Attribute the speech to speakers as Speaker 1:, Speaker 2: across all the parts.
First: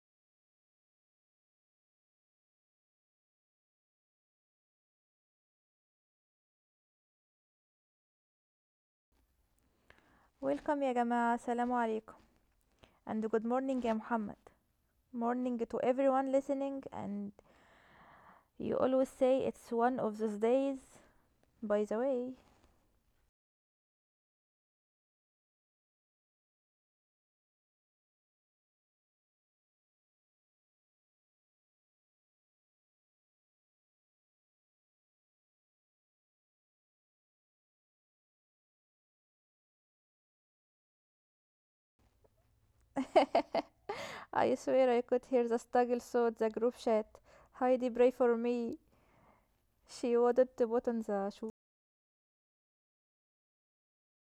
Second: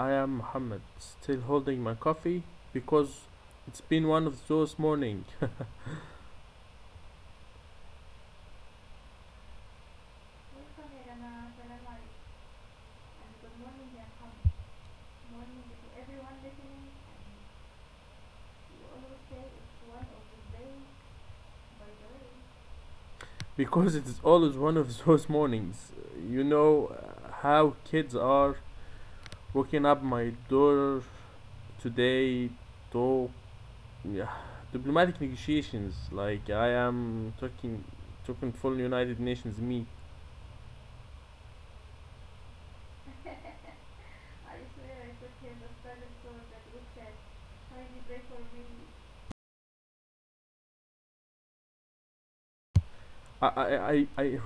Speaker 1: I am Muhammad, still holding my coffee because it's been one of those mornings.
Speaker 2: Welcome يا جماعة السلام عليكم, and good morning يا محمد. Morning to everyone listening. And you always say it's one of those days, by the way.
Speaker 1: Because it's always one of those mornings. You know how kids are waking up my daughter today to, yeah, diplomatic negotiations. Like I am talking full United Nations me.
Speaker 2: I swear I could hear the struggle through the group chat. Heidi, pray for me, she wanted to put on the shoe.
Speaker 1: I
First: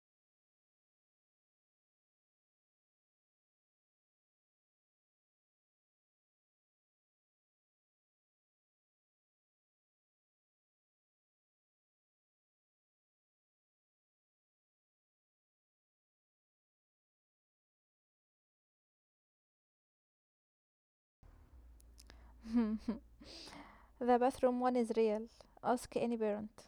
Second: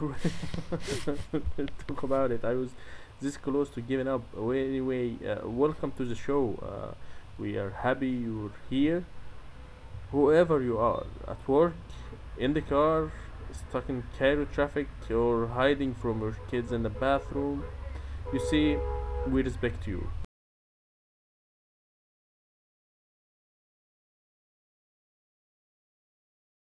Speaker 1: talk about it. I was this close to giving up. Well, anyway, welcome to the show. We are happy you're here, whoever you are, at work, in the car, stuck in Cairo traffic, or hiding from your kids in the bathroom. You see, we respect you.
Speaker 2: The bathroom one is real. Ask any parent.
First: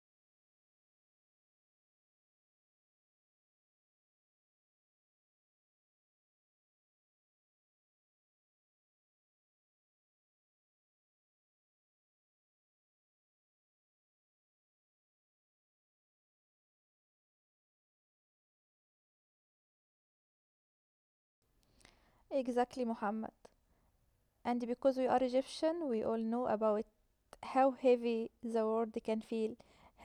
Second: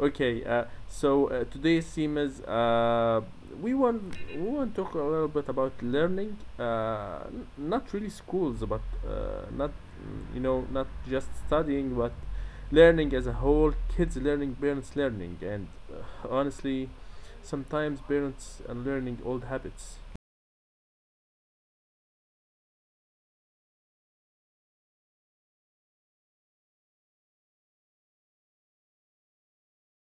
Speaker 1: Okay, so today's theme is, we want we want to talk a little bit about learning, not really schools, but not mm, you know not just studying, but learning as a whole. Kids learning, parents learning, and honestly, sometimes parents are learning old habits.
Speaker 2: Exactly, Muhammad. And because we are Egyptian, we all know about how heavy the word can feel.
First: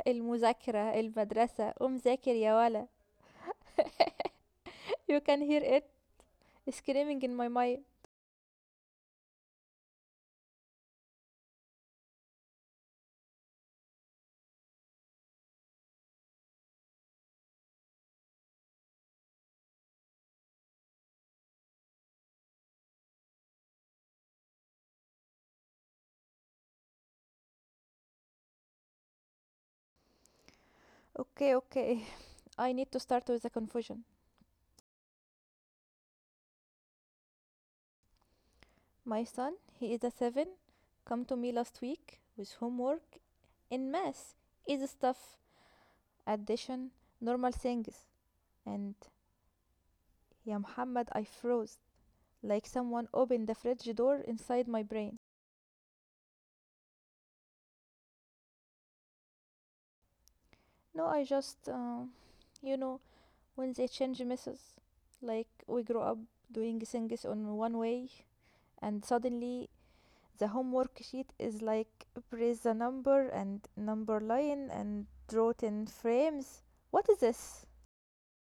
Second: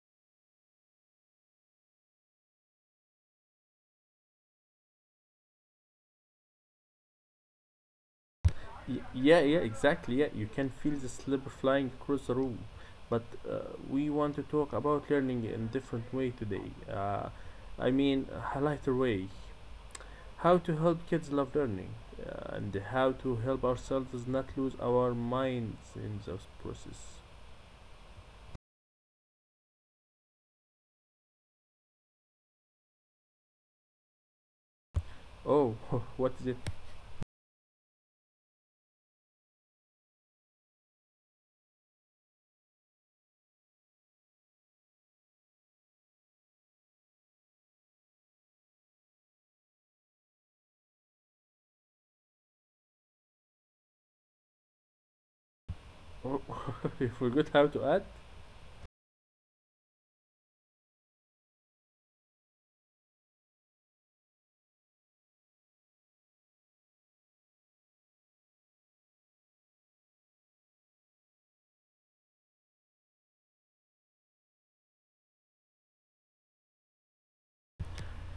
Speaker 2: المذاكرة المدرسة قوم ذاكر يا ولا. You can hear it screaming in my mind.
Speaker 1: Yeah, yeah, exactly. Yeah, you can feel the slipper flying across the room, but uh, we want to talk about learning in different way today. I mean, a lighter way, how to help kids love learning and how to help ourselves not lose our minds in this process.
Speaker 2: Okay, okay. I need to start with a confusion.
Speaker 1: Oh, what is it?
Speaker 2: My son, he is a seven, come to me last week with homework in math. Easy stuff, addition, normal things. And يا محمد, I froze, like someone opened the fridge door inside my brain.
Speaker 1: Oh, we forgot how to add?
Speaker 2: No, I just, you know, when they change messes, like we grow up doing things on one way, and suddenly the homework sheet is like press the number and number line and draw 10 frames. What is this?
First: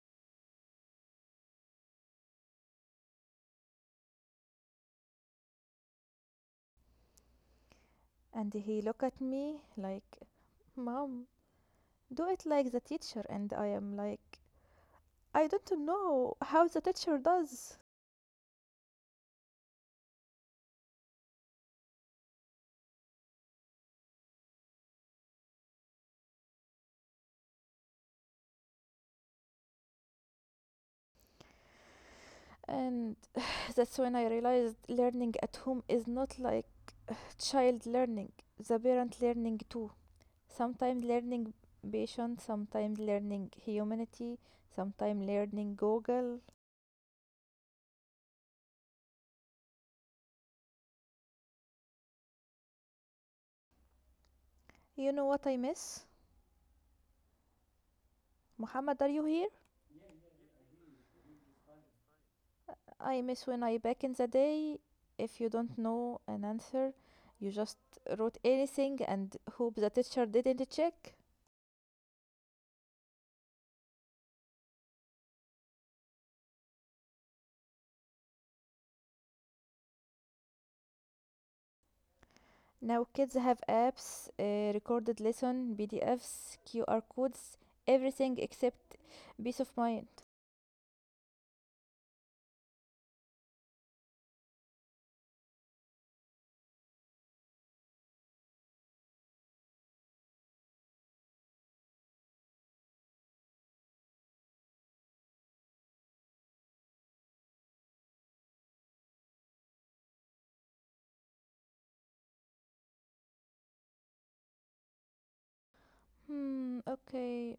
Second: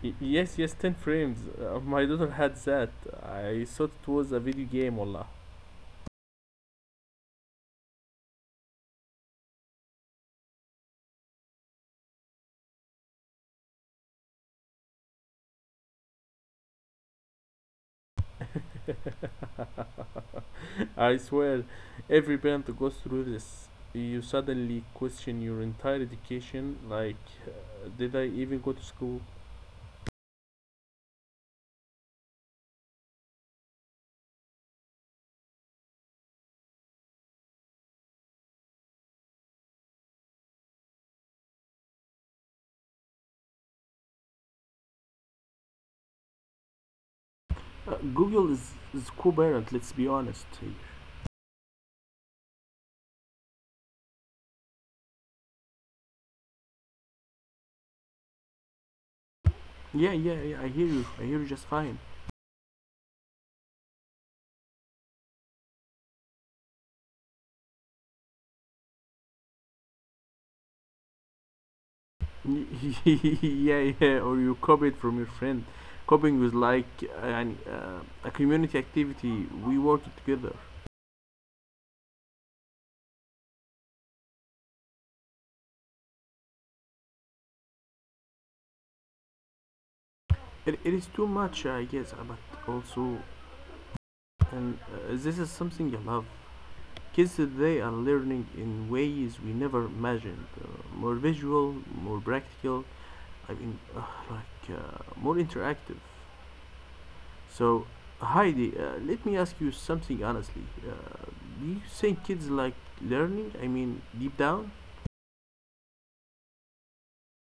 Speaker 1: Yes, yes, 10 frames. My daughter had that. I thought it was a video game, wallah.
Speaker 2: And he look at me like, Mom, do it like the teacher. And I am like, I don't know how the teacher does.
Speaker 1: I swear, every parent goes through this. You suddenly question your entire education, like, did I even go to school?
Speaker 2: And that's when I realized learning at home is not like child learning, the parent learning too. Sometimes learning patience, sometimes learning humanity, sometimes learning Google.
Speaker 1: Google is co-parent, let's be honest here.
Speaker 2: You know what I miss? Muhammad, are you here?
Speaker 1: Yeah, yeah, yeah. I hear you. I hear you just fine.
Speaker 2: I miss when I back in the day, if you don't know an answer, you just wrote anything and hope the teacher didn't check.
Speaker 1: Yeah, yeah. Or you copy it from your friend. Copying was like a community activity. We worked together.
Speaker 2: Now kids have apps, recorded lesson PDFs, QR codes, everything except peace of mind.
Speaker 1: It is too much, I guess, but also, and this is something I love. Kids today are learning in ways we never imagined. More visual, more practical. I mean, yeah, more interactive. So, Heidi, let me ask you something honestly. Do you think kids like learning? I mean, deep down,
Speaker 2: Hmm, okay.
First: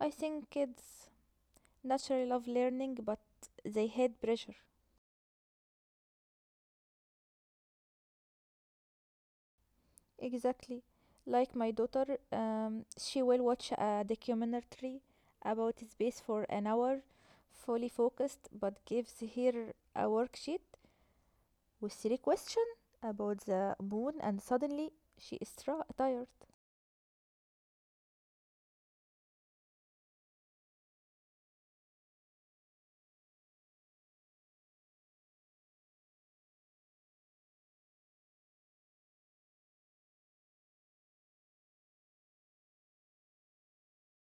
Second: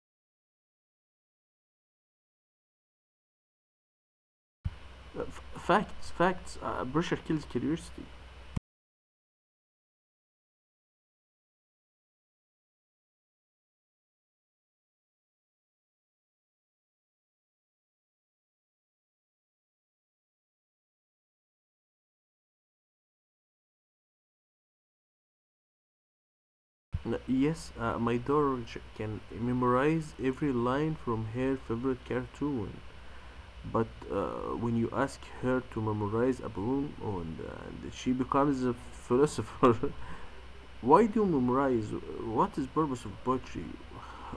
Speaker 2: I think kids naturally love learning, but they hate pressure.
Speaker 1: uh, f- facts, facts. Pressure kills curiosity.
Speaker 2: Exactly. Like my daughter, she will watch a documentary about space for an hour, fully focused, but gives her a worksheet with three questions about the moon, and suddenly she is tired.
Speaker 1: Yes, my daughter can memorize every line from her favorite cartoon. But when you ask her to memorize a poem, and she becomes a philosopher. Why do you memorize? What is purpose of poetry?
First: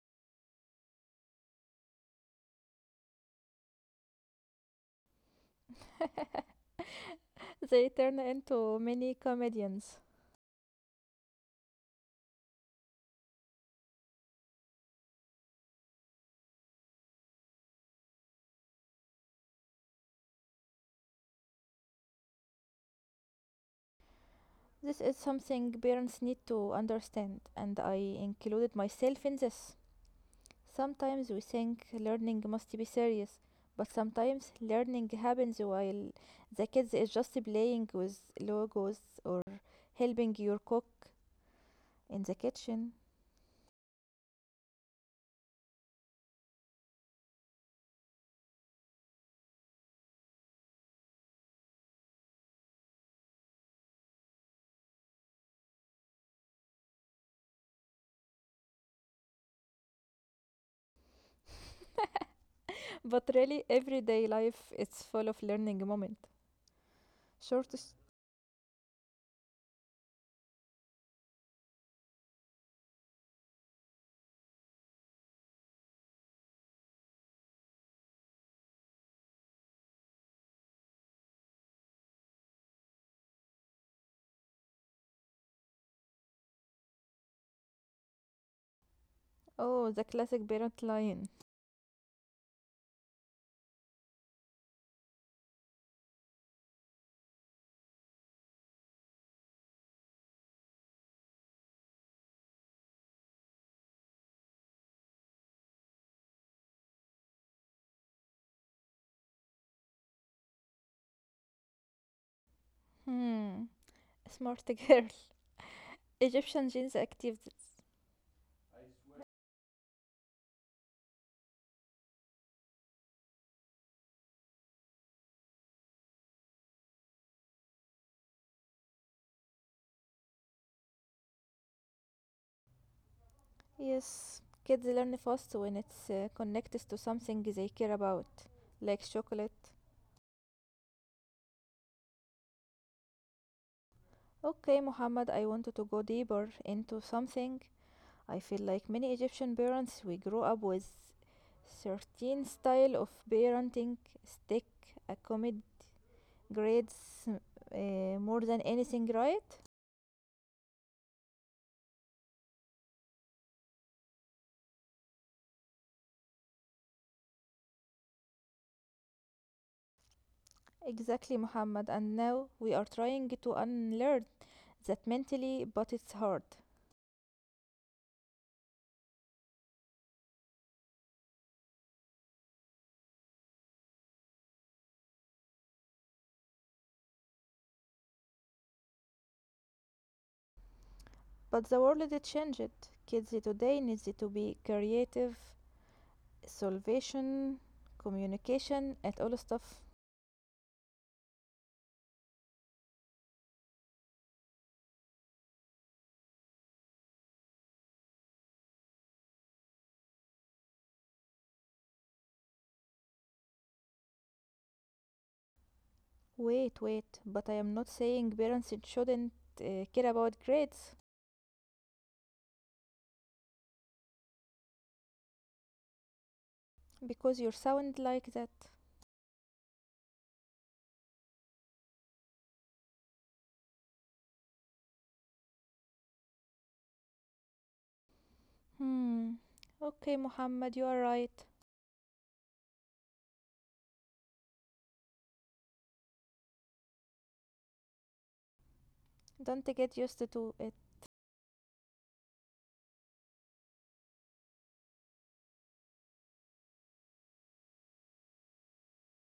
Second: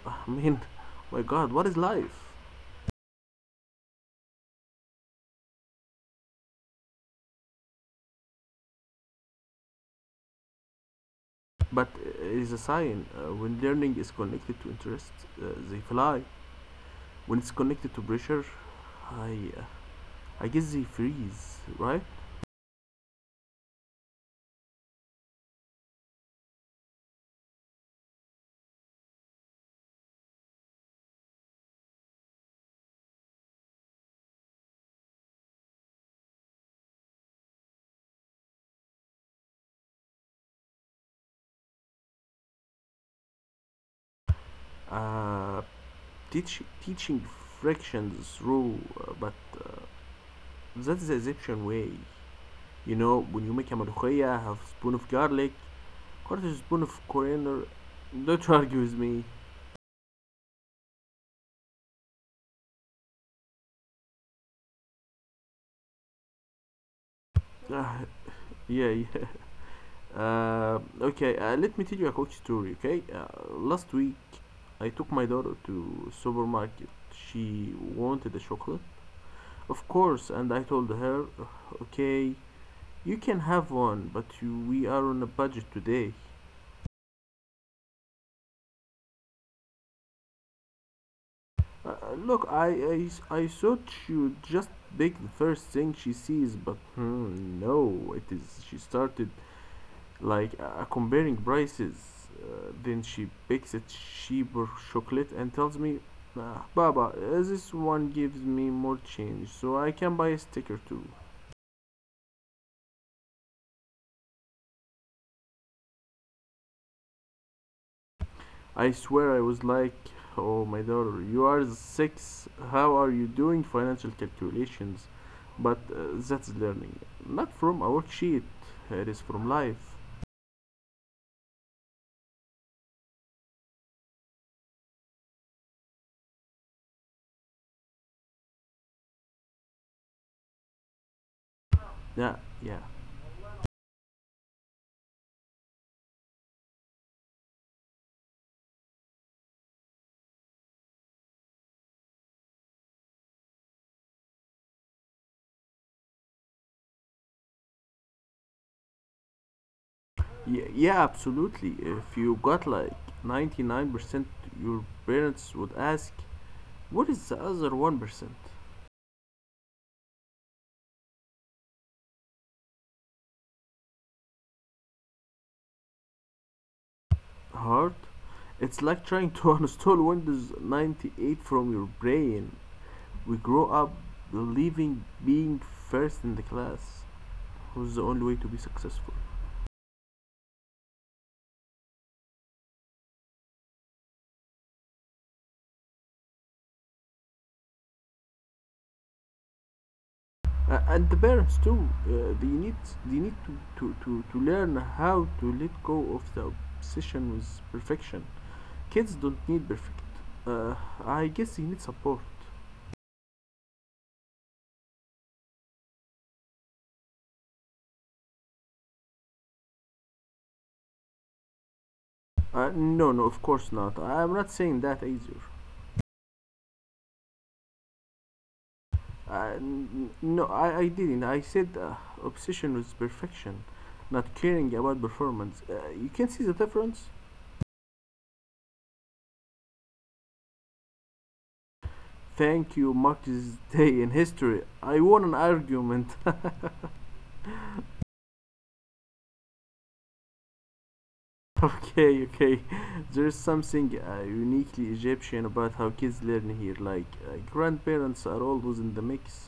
Speaker 1: I mean, my God, what is life?
Speaker 2: They turn into mini comedians.
Speaker 1: But it is a sign when learning is connected to interest, they fly. When it's connected to pressure, i uh, I guess they freeze, right?
Speaker 2: This is something parents need to understand, and I included myself in this. Sometimes we think learning must be serious, but sometimes learning happens while the kids is just playing with logos or helping your cook in the kitchen.
Speaker 1: uh Teaching fractions through. But uh, that's the Egyptian way. You know, when you make a ملوخية, have a spoon of garlic, quarter spoon of coriander. Don't argue with me.
Speaker 2: But really, everyday life is full of learning moment.
Speaker 1: Ah,
Speaker 2: Shortest.
Speaker 1: yeah, yeah. Okay, let me tell you a quick story, okay? Last week, I took my daughter to supermarket. She, of course, and I told her, okay, you can have one, but we are on a budget today.
Speaker 2: Oh, the classic parent line.
Speaker 1: Look, I thought you would just pick the first thing she sees, but no, it is. She started like comparing prices. Then she picks a cheaper chocolate and tells me, "Ah, Baba, this one gives me more change, so I can buy a sticker too."
Speaker 2: Hmm, smart girl. Egyptian genes activities.
Speaker 1: I swear I was like, oh my daughter, you are 6. How are you doing financial calculations? But that's learning, not from a worksheet. It is from life.
Speaker 2: Yes, kids learn fast when it's connected to something they care about, like chocolate.
Speaker 1: Yeah, yeah,
Speaker 2: Okay, Muhammad, I wanted to go deeper into something. I feel like many Egyptian parents, we grow up with certain style of parenting, stick, accommodate grades more than anything, right?
Speaker 1: yeah, yeah. Absolutely. If you got like 99%, your parents would ask, "What is the other 1%?"
Speaker 2: Exactly, Muhammad. And now we are trying to unlearn that mentally, but it's hard.
Speaker 1: Hard. It's like trying to uninstall Windows 98 from your brain. We grow up believing being first in the class was the only way to be successful.
Speaker 2: But the world it changed. Kids today needs to be creative, solvation, communication, and all stuff.
Speaker 1: And the parents too they need they need to learn how to let go of the obsession with perfection. Kids don't need perfect. Uh, i guess they need support.
Speaker 2: Wait, wait, but I am not saying parents shouldn't care about grades,
Speaker 1: No, no, of course not. I'm not saying that either.
Speaker 2: because you sound like that.
Speaker 1: No, I didn't. I said obsession with perfection, not caring about performance. You can see the difference.
Speaker 2: Hmm. Okay, Muhammad, you are right.
Speaker 1: Thank you. Mark this day in history. I won an argument.
Speaker 2: Don't get used to it.
Speaker 1: Okay, okay. There's something uniquely Egyptian about how kids learn here. Like, grandparents are always in the mix.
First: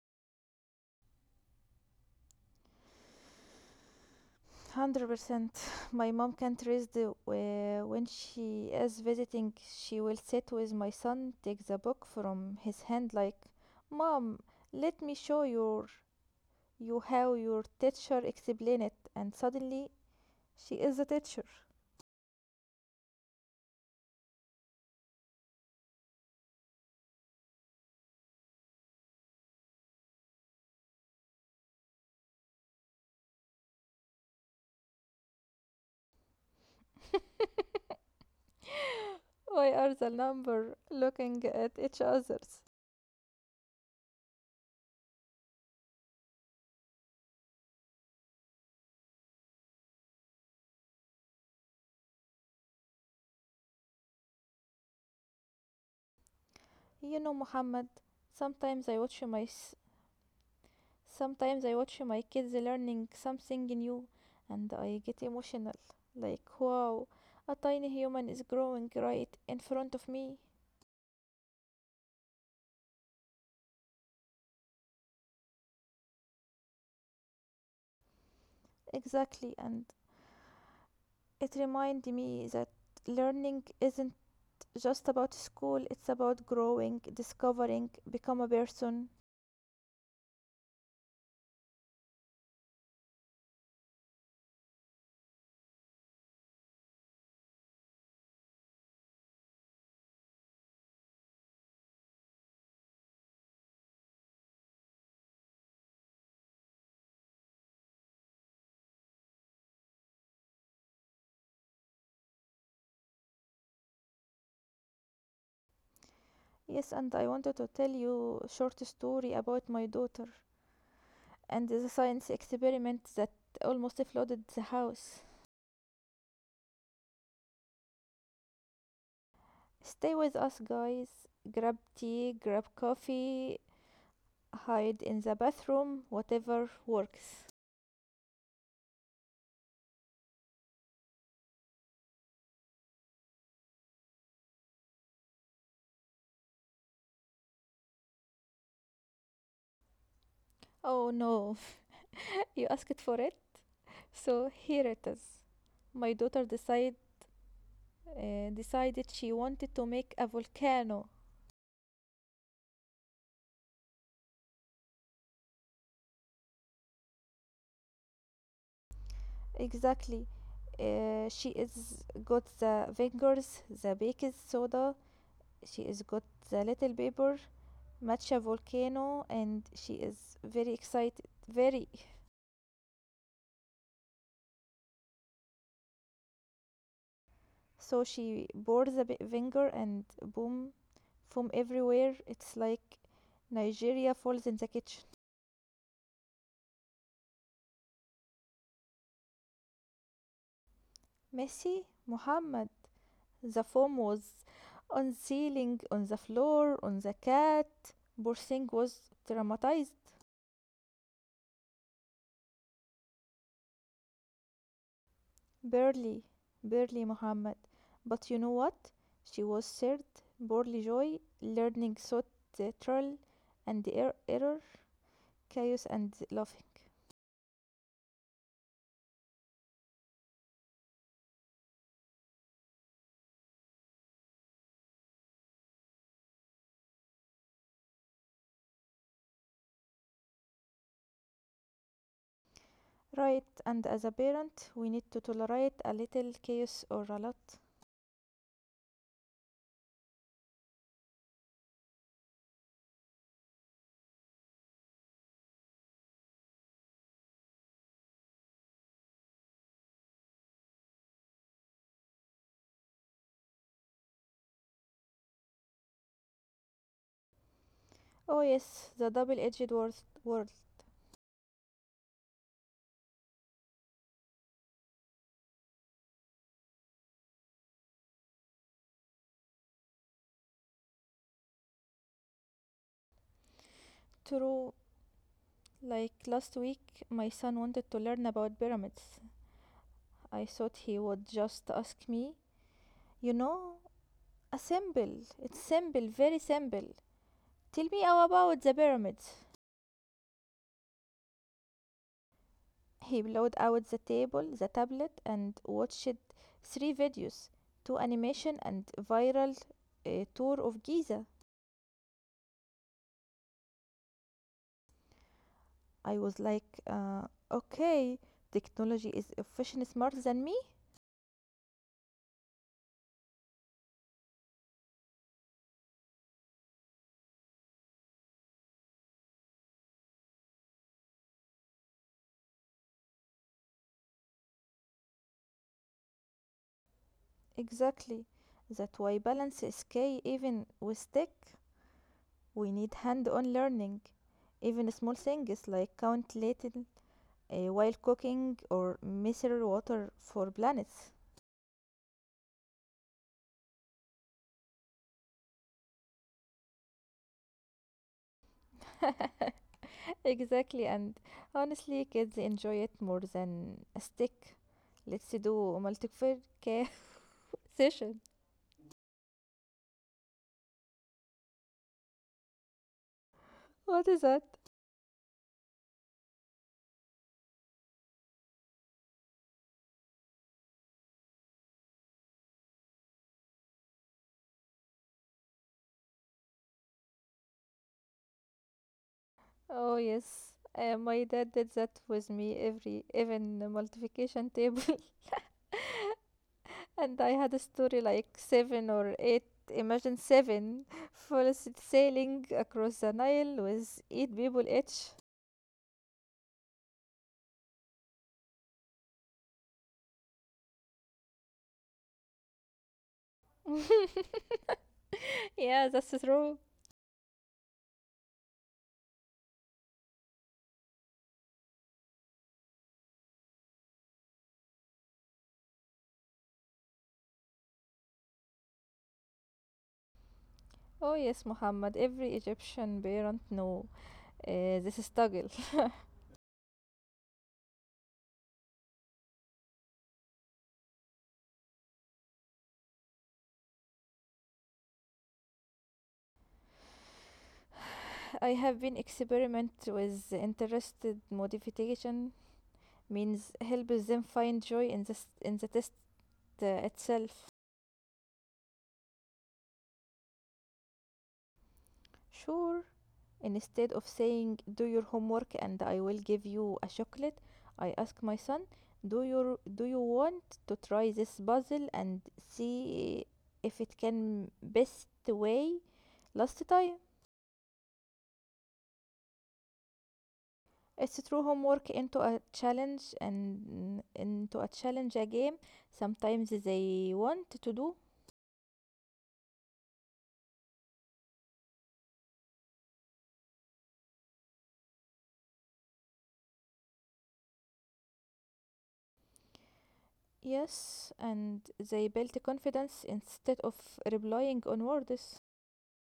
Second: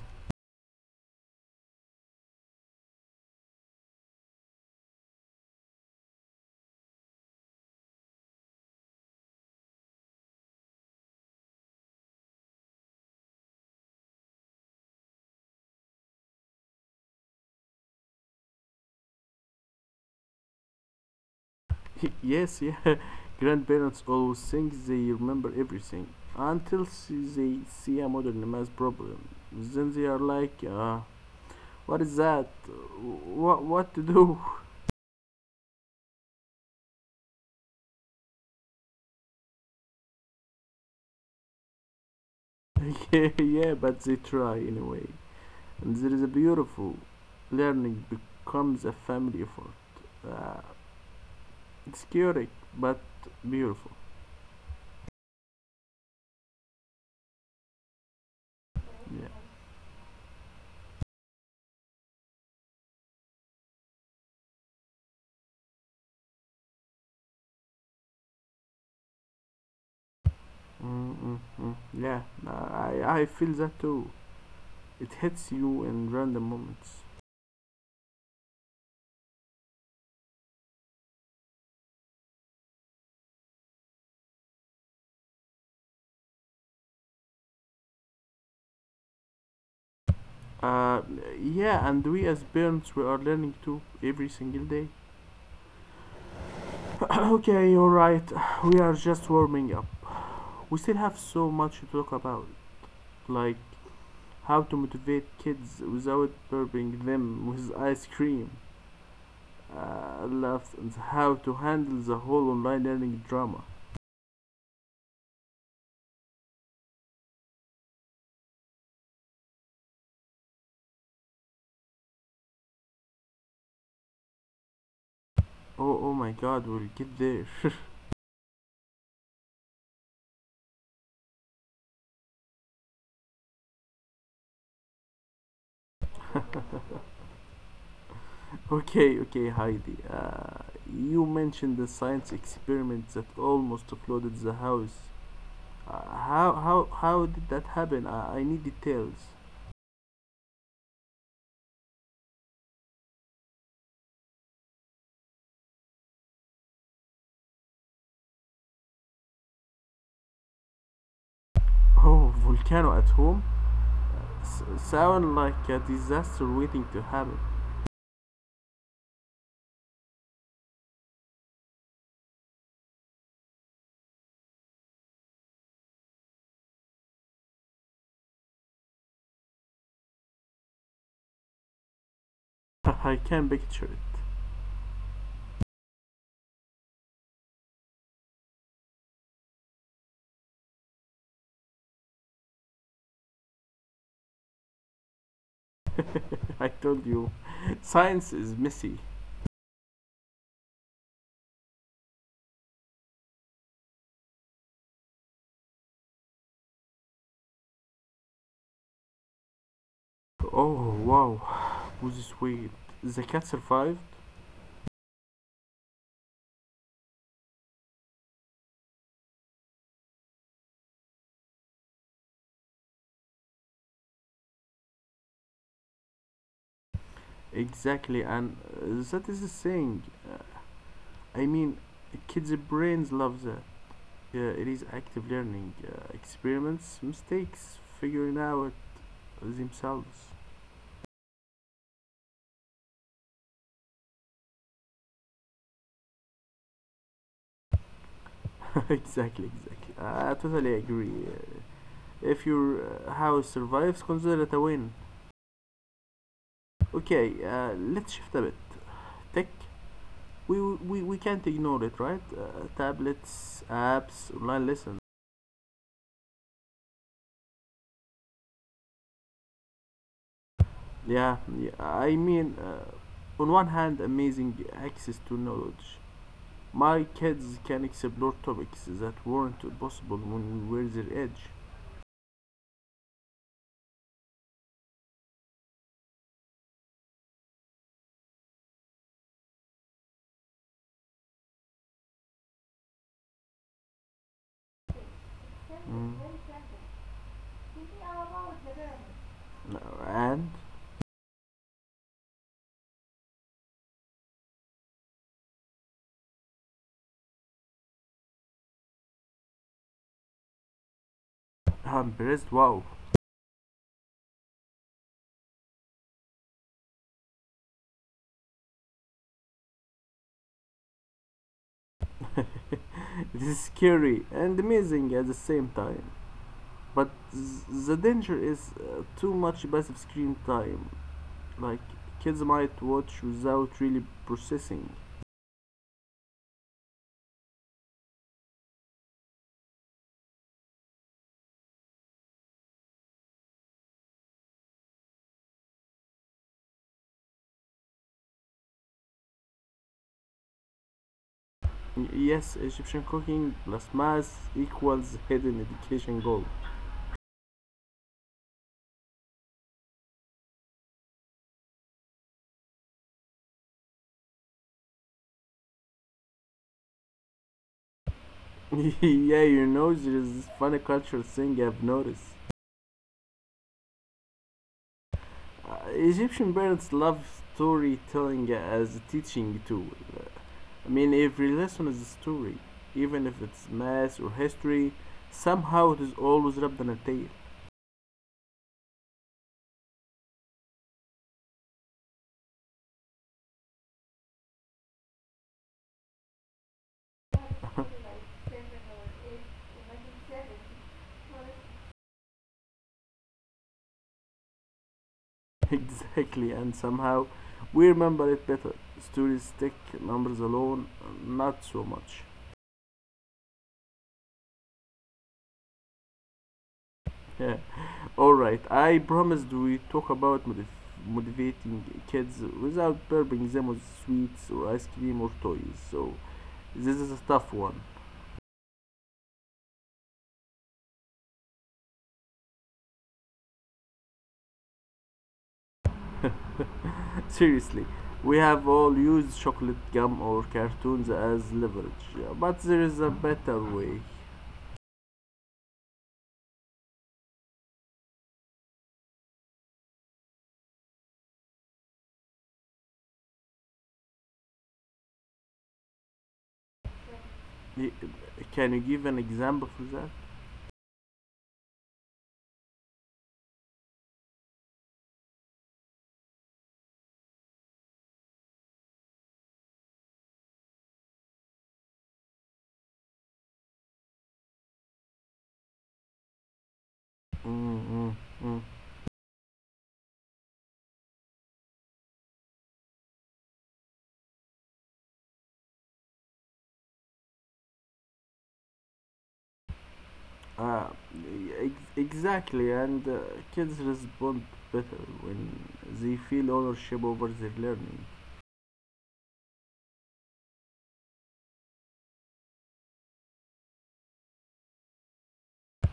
Speaker 2: 100%. My mom can't raise the. When she is visiting, she will sit with my son, take the book from his hand, like, Mom, let me show your, you how your teacher explain it. And suddenly, she is a teacher.
Speaker 1: Yes, yeah. Grandparents always think they remember everything until they see a modern math problem. Then they are like, what is that? What to do?
Speaker 2: Why are the number looking at each other's?
Speaker 1: Yeah, yeah, but they try anyway. And there is a beautiful learning becomes a family effort. Uh, it's chaotic, but beautiful.
Speaker 2: You know, Muhammad, sometimes I watch
Speaker 1: Yeah.
Speaker 2: my s- sometimes I watch my kids learning something new, and I get emotional. Like, wow, a tiny human is growing right in front of me.
Speaker 1: Mm mm mm. Yeah, I feel that too. It hits you in random moments.
Speaker 2: Exactly, and it reminded me that learning isn't just about school, it's about growing, discovering, become a person.
Speaker 1: Uh, yeah, and we as parents, we are learning too every single day. Okay, alright, we are just warming up. We still have so much to talk about, like how to motivate kids without burping them with ice cream. Left and how to handle the whole online learning drama.
Speaker 2: Yes, and I wanted to tell you a short story about my daughter and the science experiment that almost flooded the house.
Speaker 1: Oh, oh my god, we'll get there.
Speaker 2: Stay with us, guys. Grab tea, grab coffee, hide in the bathroom, whatever works.
Speaker 1: Okay, okay, Heidi. You mentioned the science experiment that almost flooded the house. Uh, how did that happen? I need details.
Speaker 2: Oh no, you asked for it? So here it is. My daughter decided she wanted to make a volcano.
Speaker 1: Oh, volcano at home? S- sound like a disaster waiting to happen.
Speaker 2: Exactly. She is got the fingers, the baking soda. She is got the little paper, Matcha volcano, and she is very excited, very.
Speaker 1: I can picture it.
Speaker 2: So she pours a bit vinegar, and boom, foam everywhere. It's like Nigeria falls in the kitchen.
Speaker 1: I told you, science is messy.
Speaker 2: Messi, Muhammad. The foam was on the ceiling, on the floor, on the cat. Poor thing was traumatized.
Speaker 1: Oh, wow, was this weird. The cat survived?
Speaker 2: Barely, barely, Muhammad. But you know what, she was served poorly joy learning. So theatrical, and error, chaos, and laughing.
Speaker 1: Exactly, and that is the saying. Uh, I mean, kids' brains love that. It is active learning. Experiments, mistakes, figuring out themselves.
Speaker 2: Right, and as a parent, we need to tolerate a little chaos, or a lot.
Speaker 1: Exactly, exactly. I totally agree. If your house survives, consider it a win. Okay, let's shift a bit. Tech, we can't ignore it, right? Tablets, apps, online lessons.
Speaker 2: Oh, yes, the double edged word.
Speaker 1: Yeah, yeah, I mean, on one hand, amazing access to knowledge. My kids can explore topics that weren't possible when we were their age.
Speaker 2: True, like last week, my son wanted to learn about pyramids. I thought he would just ask me, you know, a symbol. It's simple, very simple. Tell me all about the pyramids.
Speaker 1: Uh, And
Speaker 2: He blowed out the table, the tablet, and watched three videos, two animation, and viral tour of Giza.
Speaker 1: I'm impressed. Wow,
Speaker 2: I was like, okay, technology is efficient smarter than me.
Speaker 1: this is scary and amazing at the same time. But the danger is too much passive screen time. Like kids might watch without really processing.
Speaker 2: Exactly. That why balance is key even with tech. We need hand on learning. Even small things like count little while cooking or measure water for planets.
Speaker 1: Yes, Egyptian cooking plus math equals hidden education goal.
Speaker 2: Exactly, and honestly, kids enjoy it more than a stick. Let's do multiplication. Session.
Speaker 1: Yeah, there is this funny culture thing I've noticed.
Speaker 2: What is that?
Speaker 1: Egyptian parents love storytelling as a teaching tool. I mean, every lesson is a story, even if it's math or history. Somehow it is always wrapped in a tale.
Speaker 2: Oh yes, my dad did that with me every even the multiplication table, and I had a story like seven or eight. Imagine seven full sailing across the Nile with eight people each.
Speaker 1: Exactly, and somehow we remember it better. Stories stick, numbers alone, not so much.
Speaker 2: Yeah, that's true.
Speaker 1: Yeah. All right. I promised we talk about motivating kids without burping them with sweets or ice cream or toys. So this is a tough one.
Speaker 2: Oh yes, Muhammad. Every Egyptian parent know this struggle.
Speaker 1: Seriously, we have all used chocolate gum or cartoons as leverage, yeah, but there is a better way.
Speaker 2: I have been experiment with interested modification means helps them find joy in this in the test itself.
Speaker 1: Y- Can you give an example for that?
Speaker 2: Sure, instead of saying do your homework and I will give you a chocolate, I ask my son, do you want to try this puzzle and see if it can best way last time?
Speaker 1: Mm, mm, mm.
Speaker 2: It's through homework into a challenge and into a challenge a game. Sometimes they want to do.
Speaker 1: Uh, exactly, and kids respond better when they feel ownership over their learning.
Speaker 2: Yes, and they built confidence instead of relying on words.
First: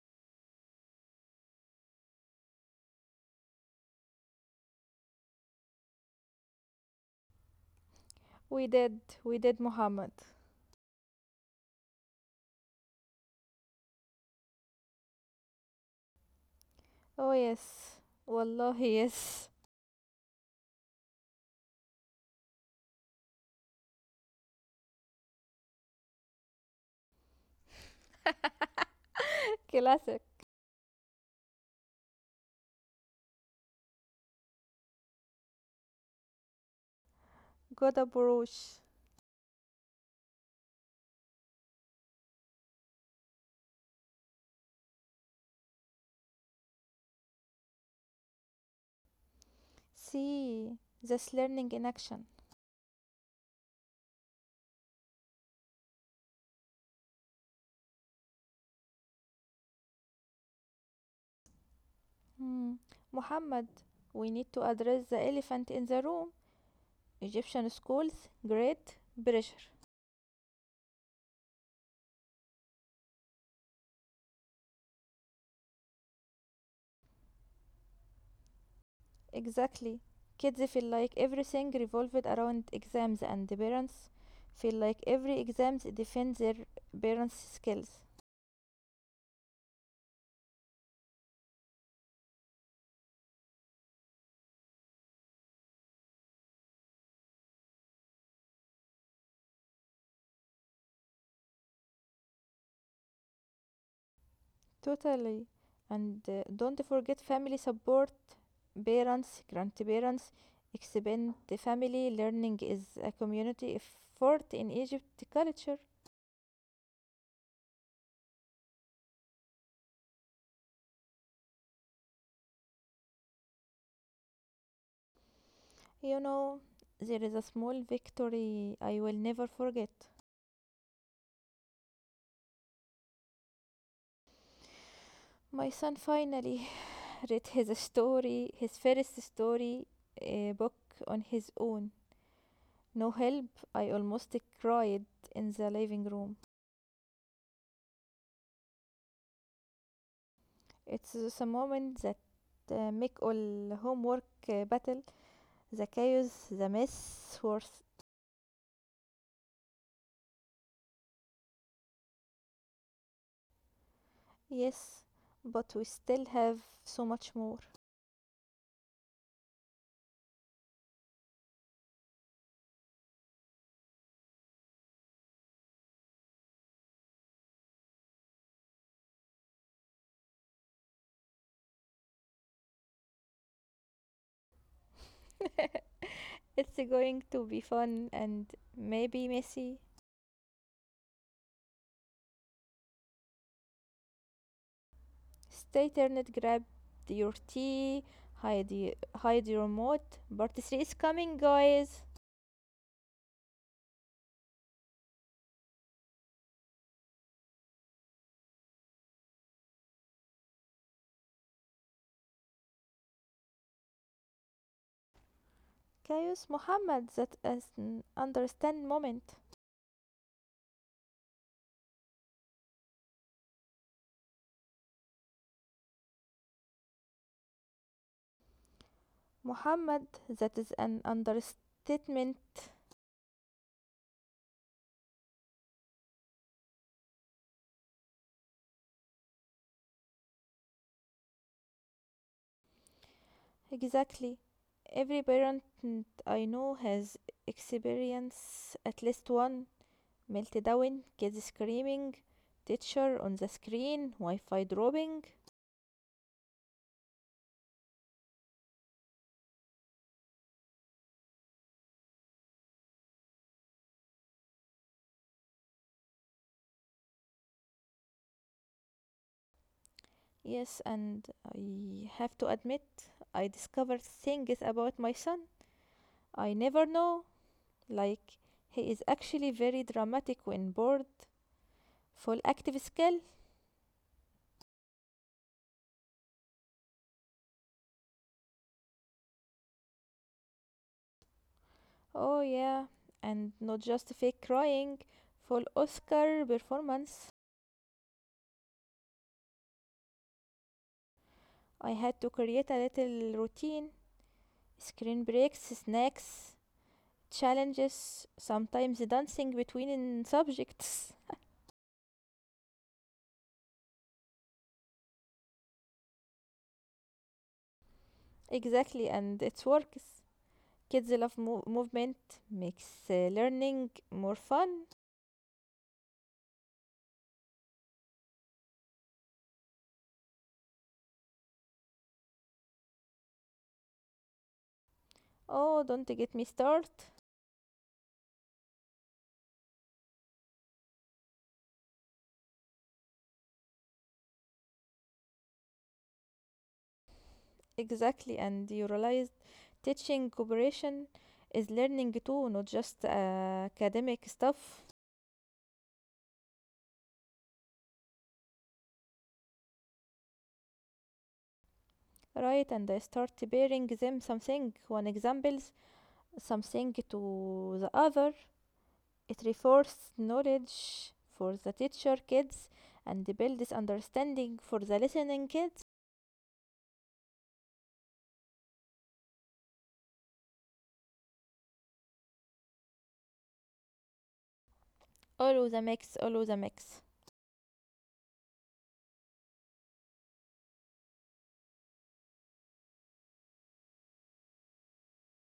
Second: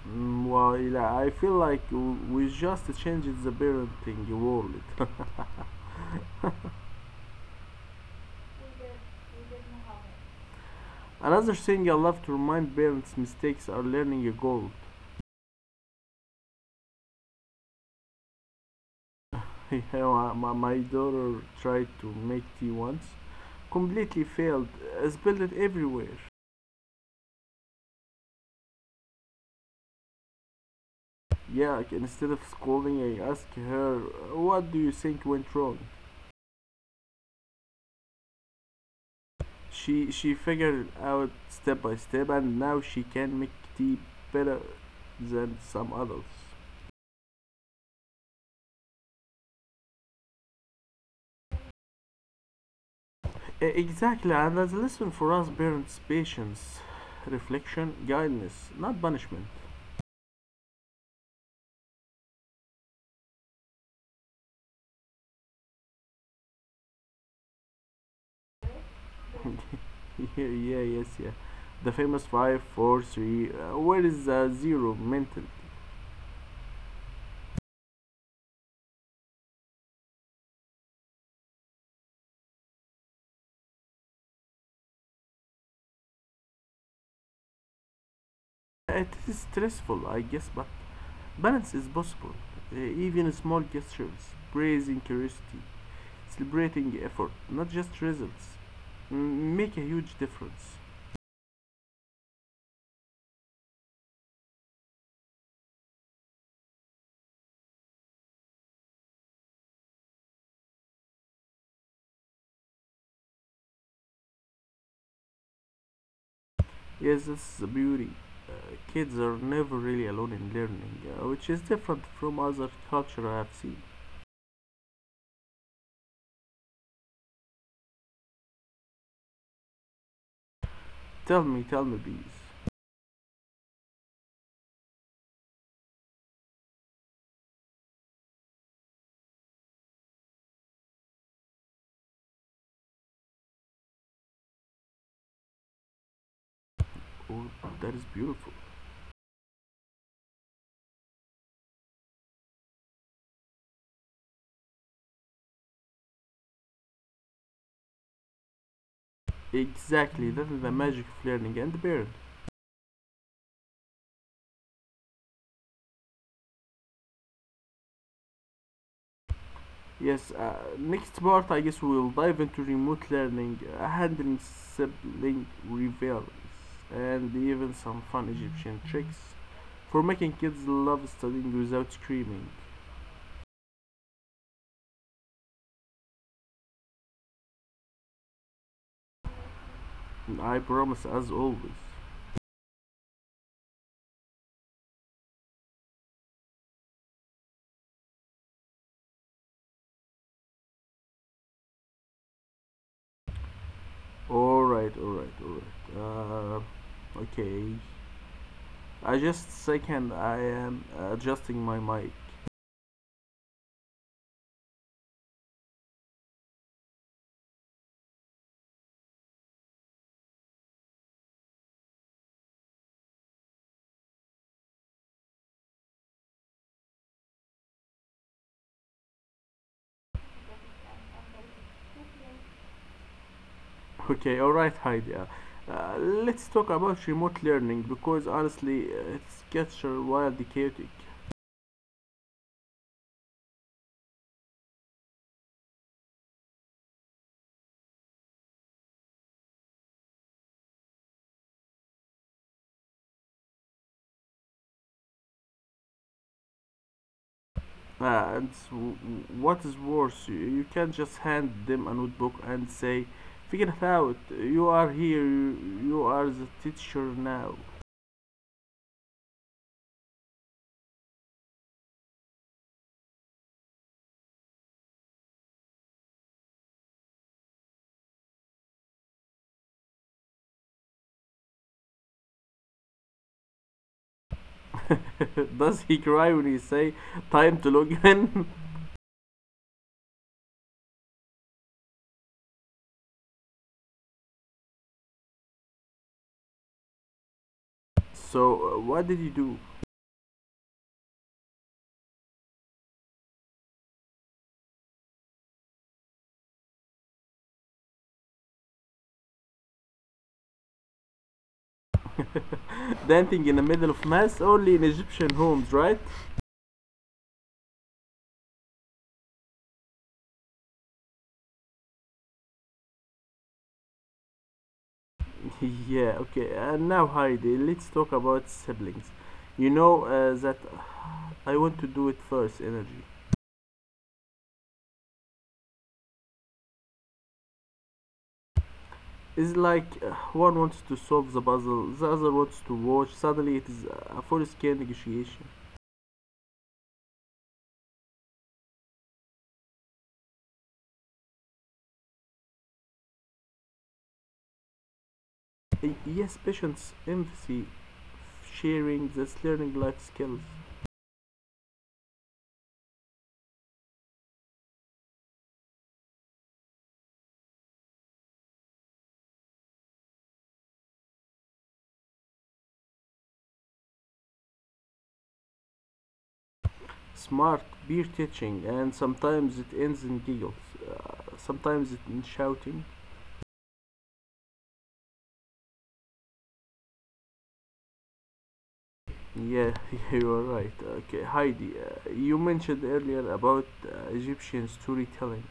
Speaker 1: Mm, well, yeah, I feel like we just changed the parenting world.
Speaker 2: We did, Muhammad.
Speaker 1: Another thing I love to remind parents mistakes are learning goals.
Speaker 2: Oh, yes. Wallahi, yes.
Speaker 1: My daughter tried to make tea once, completely failed, spilled it everywhere.
Speaker 2: Classic.
Speaker 1: Yeah, like, instead of scolding, I asked her, "What do you think went wrong?"
Speaker 2: Good approach.
Speaker 1: She figured it out step by step, and now she can make tea better than some adults.
Speaker 2: See, this learning in action.
Speaker 1: Exactly, and as a lesson for us parents, patience, reflection, guidance, not punishment.
Speaker 2: Hmm. Muhammad, we need to address the elephant in the room. Egyptian schools, great pressure.
Speaker 1: Yeah, yeah, yes, yeah. The famous five, four, three. Where is the zero mental?
Speaker 2: Exactly. Kids feel like everything revolved around exams, and the parents feel like every exam defends their parents' skills.
Speaker 1: It is stressful, I guess, but balance is possible. Even small gestures, praising curiosity, celebrating effort, not just results, make a huge difference.
Speaker 2: Totally. And don't forget family support. Parents, grandparents, extended family learning is a community effort in Egypt culture.
Speaker 1: Yes, that's the beauty. Kids are never really alone in learning, which is different from other culture I have seen.
Speaker 2: You know, there is a small victory I will never forget.
Speaker 1: Tell me, please.
Speaker 2: My son finally read his story, his first story book on his own. No help, I almost cried in the living room.
Speaker 1: Oh, that is beautiful.
Speaker 2: It's the moment that make all homework battle, the chaos, the mess worse.
Speaker 1: Exactly, that is the magic of learning and parents.
Speaker 2: Yes, but we still have so much more.
Speaker 1: Yes, next part I guess we will dive into remote learning, handling sibling rivalries, and even some fun Egyptian tricks for making kids love studying without screaming.
Speaker 2: It's going to be fun, and maybe messy.
Speaker 1: And I promise, as always.
Speaker 2: Stay turned, grab your tea, hide, hide your remote. Part 3 is coming, guys!
Speaker 1: Alright, alright, alright. Okay. I just second I am adjusting my mic.
Speaker 2: Chaos, Muhammad, that is an understand moment. Muhammad, that is an understatement.
Speaker 1: Okay, alright, Heidi. Uh, let's talk about remote learning because honestly, it's gets wildly chaotic.
Speaker 2: Exactly. Every parent I know has experienced at least one meltdown, kids screaming, teacher on the screen, Wi Fi dropping.
Speaker 1: And what is worse, you can't just hand them a notebook and say, figure it out, you are here, you are the teacher now.
Speaker 2: Yes, and I have to admit, I discovered things about my son I never know, like he is actually very dramatic when bored. Full active skill.
Speaker 1: Does he cry when he say, time to log in?
Speaker 2: Oh, yeah. And not just fake crying. Full Oscar performance.
Speaker 1: So, what did you do?
Speaker 2: I had to create a little routine, screen breaks, snacks, challenges, sometimes dancing between subjects.
Speaker 1: Dancing in the middle of mass only in Egyptian homes, right?
Speaker 2: Exactly, and it works. Kids love movement, makes learning more fun.
Speaker 1: Yeah, okay, and now Heidi, let's talk about siblings. You know that I want to do it first, energy.
Speaker 2: Oh, don't get me started.
Speaker 1: It's like one wants to solve the puzzle, the other wants to watch. Suddenly, it is a full-scale negotiation.
Speaker 2: Exactly, and you realized teaching cooperation is learning too, not just academic stuff.
Speaker 1: Yes patience, empathy, sharing, that's learning life skills.
Speaker 2: Right, and I start bearing them something, one examples, something to the other. It reinforces knowledge for the teacher kids and builds understanding for the listening kids.
Speaker 1: Smart, peer teaching, and sometimes it ends in giggles. Sometimes it in shouting.
Speaker 2: All of the mix, all of the mix.
Speaker 1: Yeah, you are right. Okay, Heidi, you mentioned earlier about Egyptian storytelling.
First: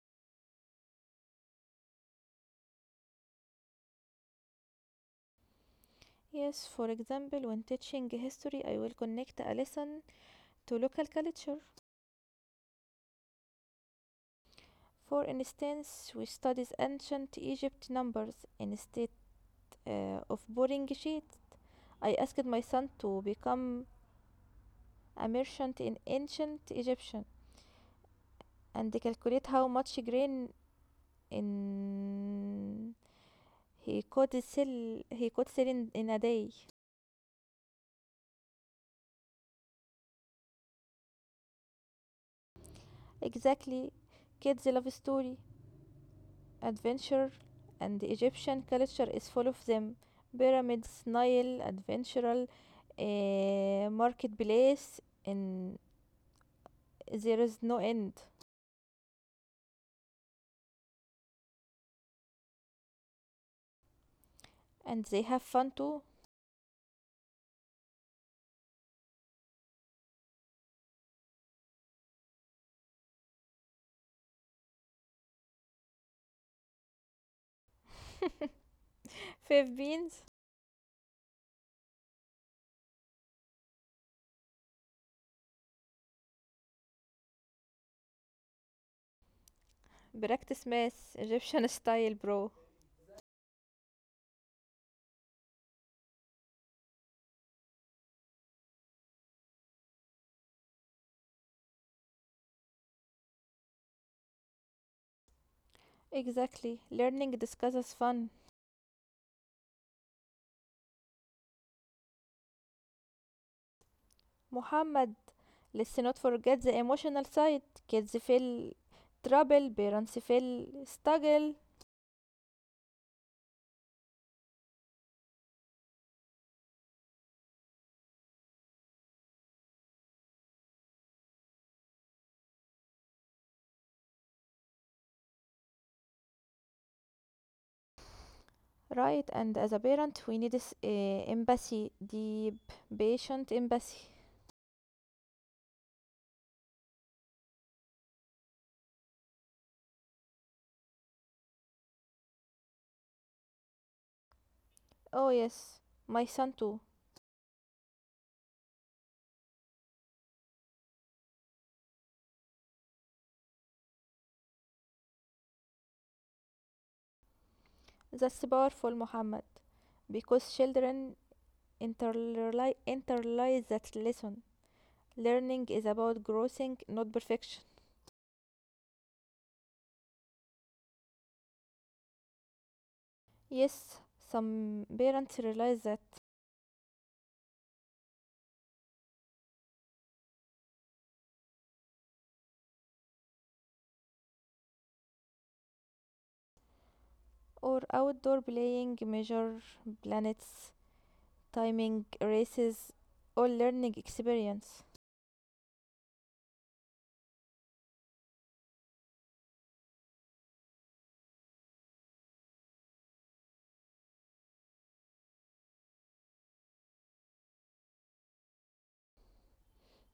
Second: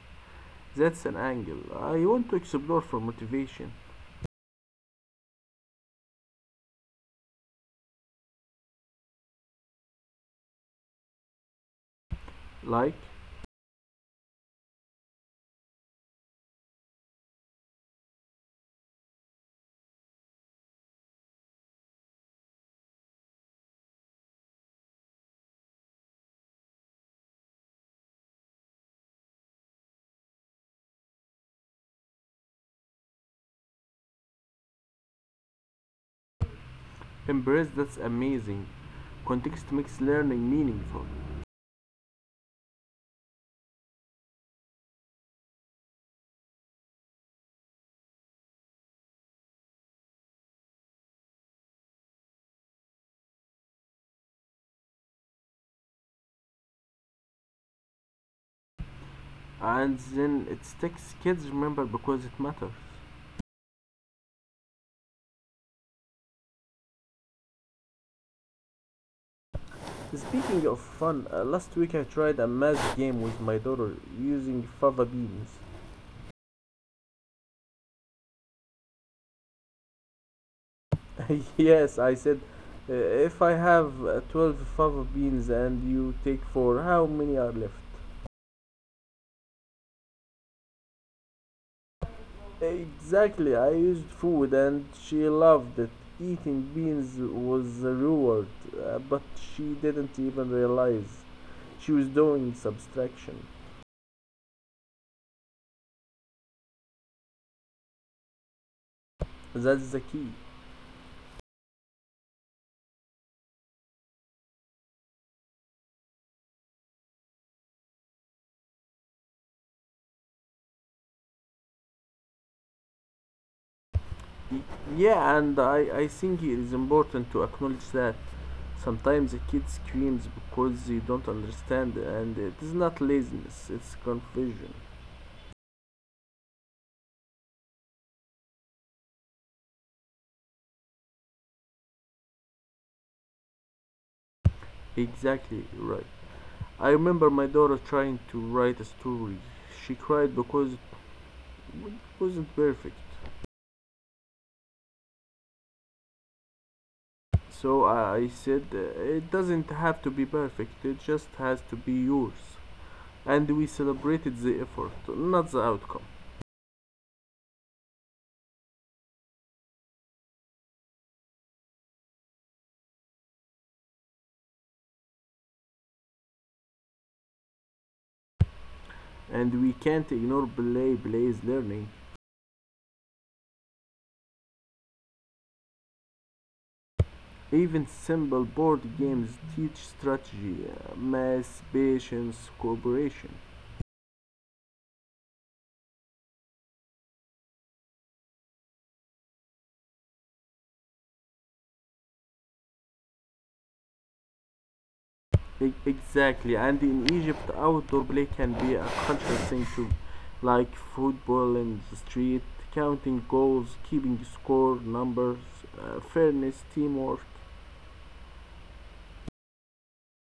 Speaker 1: That's an angle I want to explore for motivation.
Speaker 2: Yes, for example, when teaching history, I will connect a lesson to local culture.
Speaker 1: Like,
Speaker 2: For instance, we studied ancient Egypt numbers instead of boring sheets. I asked my son to become a merchant in ancient Egyptian and calculate how much grain in he could sell in a day.
Speaker 1: embrace that's amazing. Context makes learning meaningful,
Speaker 2: Exactly, kids love story, adventure, and the Egyptian culture is full of them. Pyramids, Nile, adventural, marketplace, in there is no end.
Speaker 1: and then it sticks. Kids remember because it matters.
Speaker 2: And they have fun too.
Speaker 1: Speaking of fun, last week I tried a math game with my daughter using fava beans.
Speaker 2: Five beans.
Speaker 1: Yes, I said, if I have 12 fava beans and you take 4, how many are left?
Speaker 2: Practice math, Egyptian style, bro.
Speaker 1: Exactly, I used food and she loved it. Eating beans was a reward, but she didn't even realize she was doing subtraction.
Speaker 2: Exactly, learning discusses fun.
Speaker 1: That's the key.
Speaker 2: Muhammad, let's not forget the emotional side. Kids feel trouble, parents feel struggle,
Speaker 1: Yeah, and I think it is important to acknowledge that sometimes a kid screams because they don't understand, and it is not laziness, it's confusion.
Speaker 2: right? And as a parent, we need this empathy, deep, patient empathy.
Speaker 1: Exactly right. I remember my daughter trying to write a story. She cried because it wasn't perfect.
Speaker 2: Oh, yes, my son too.
Speaker 1: So I said, it doesn't have to be perfect, it just has to be yours. And we celebrated the effort, not the outcome.
Speaker 2: That's powerful, Muhammad, because children internalize that lesson. Learning is about growing, not perfection.
Speaker 1: And we can't ignore play Belay's learning.
Speaker 2: Yes, some parents realize that.
Speaker 1: Even simple board games teach strategy, math, patience, cooperation.
Speaker 2: Or outdoor playing, measure planets, timing races, all learning experience.
Speaker 1: Exactly, and in Egypt, outdoor play can be a cultural thing too, like football in the street, counting goals, keeping score, numbers, fairness, teamwork.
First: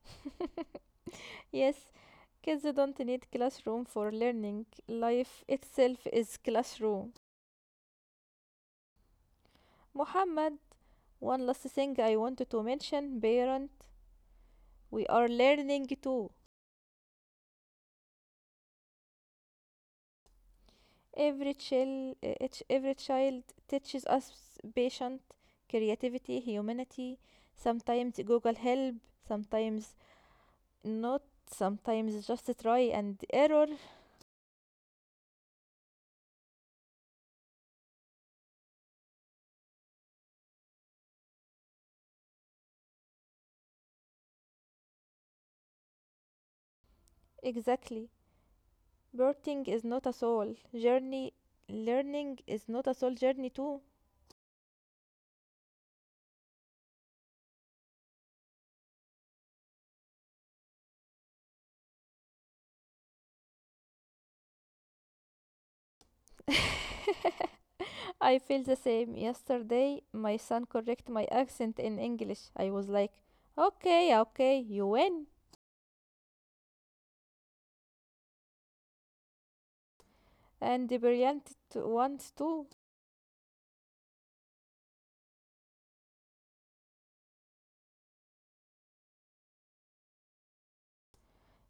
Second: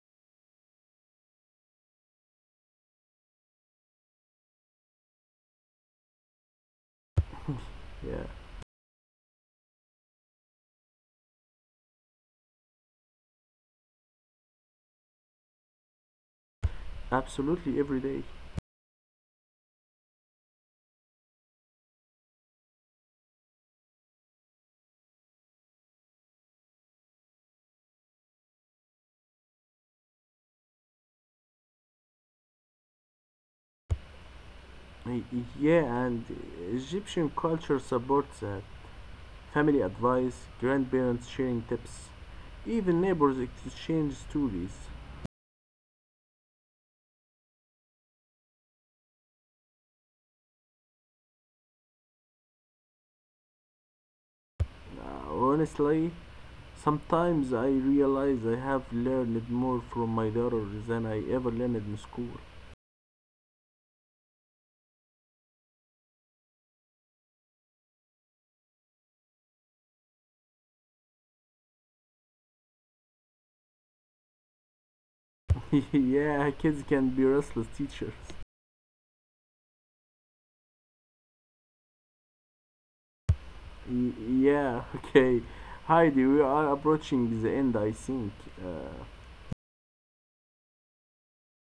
Speaker 2: Yes, kids don't need classroom for learning. Life itself is classroom.
Speaker 1: Yeah,
Speaker 2: Muhammad, one last thing I wanted to mention, parent, we are learning too.
Speaker 1: absolutely every day.
Speaker 2: Every child teaches us patience, creativity, humanity. Sometimes Google help, sometimes not, sometimes just try and error.
Speaker 1: Y- Yeah, and Egyptian culture supports that. Family advice, grandparents sharing tips, even neighbors exchange stories.
Speaker 2: Exactly. Birthing is not a soul journey. Learning is not a soul journey too.
Speaker 1: Nah, honestly, sometimes I realize I have learned more from my daughter than I ever learned in school.
Speaker 2: I feel the same. Yesterday, my son correct my accent in English. I was like, "Okay, okay, you win."
Speaker 1: Yeah, kids can be restless teachers.
Speaker 2: And the brilliant ones too.
Speaker 1: Y- yeah, okay. Heidi, we are approaching the end, I think. Uh,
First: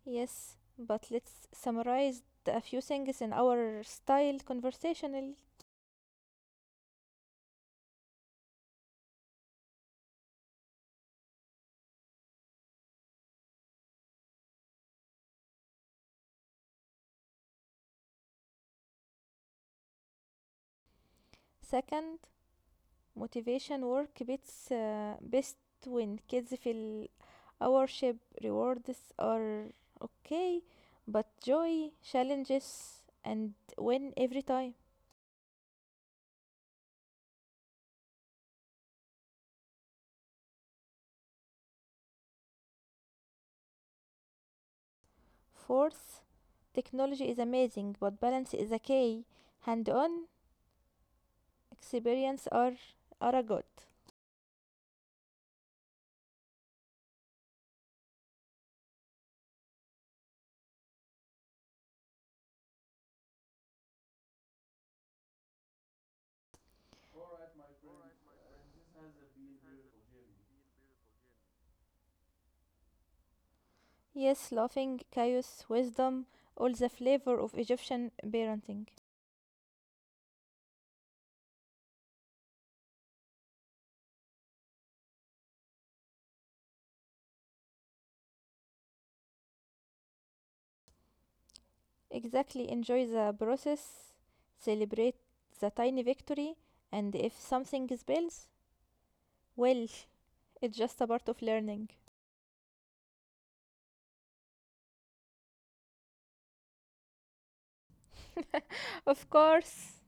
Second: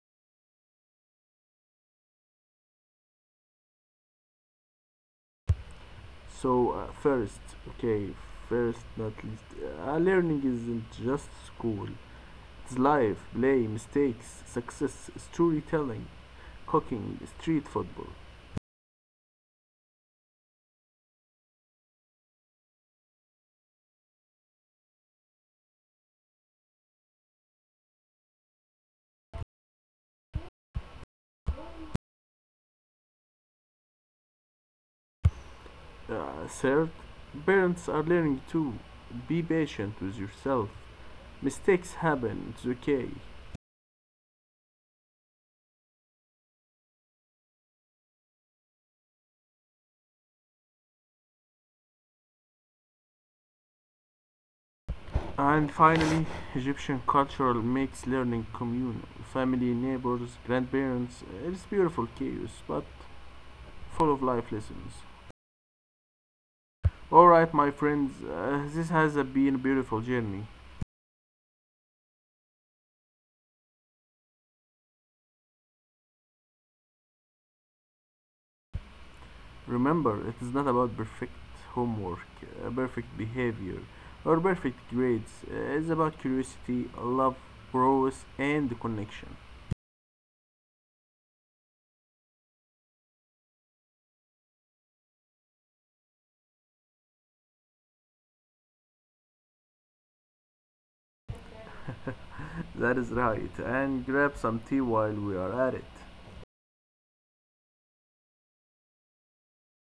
Speaker 2: Yes, but let's summarize a few things in our style conversational.
Speaker 1: so, first, okay, first, not least, learning isn't just school. It's life, play, mistakes, success, storytelling, cooking, street football.
Speaker 2: Second, motivation work beats best when kids feel our rewards are okay, but joy, challenges, and win every time.
Speaker 1: Third, parents are learning too. Be patient with yourself. Mistakes happen, it's okay.
Speaker 2: Fourth, technology is amazing, but balance is a key. Hand on experience are a good.
Speaker 1: And finally, Egyptian culture makes learning communal. Family, neighbors, grandparents, it's beautiful chaos, but full of life lessons. Alright, my friends, this has been a beautiful journey.
Speaker 2: Yes, laughing, chaos, wisdom, all the flavor of Egyptian parenting.
Speaker 1: Remember, it is not about perfect homework, perfect behavior, or perfect grades. It's about curiosity, love, growth, and connection.
Speaker 2: Exactly, enjoy the process, celebrate the tiny victory, and if something spills, well, it's just a part of learning.
Speaker 1: That is right. And grab some tea while we are at it.
Speaker 2: Of course.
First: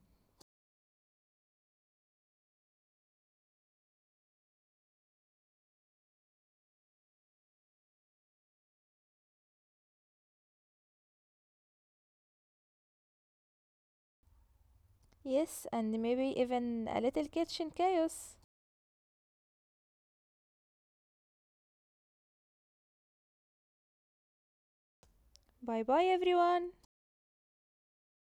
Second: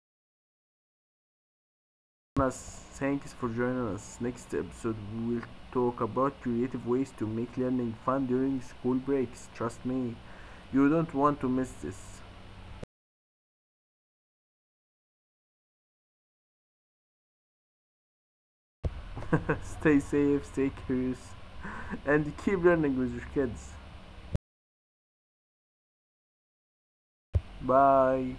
Speaker 1: Thanks for joining us. Next episode, we will talk about creative ways to make learning fun during school breaks. Trust me, you don't want to miss this.
Speaker 2: Yes, and maybe even a little kitchen chaos.
Speaker 1: Stay safe, stay curious, and keep learning with your kids.
Speaker 2: Bye bye, everyone.
Speaker 1: Bye.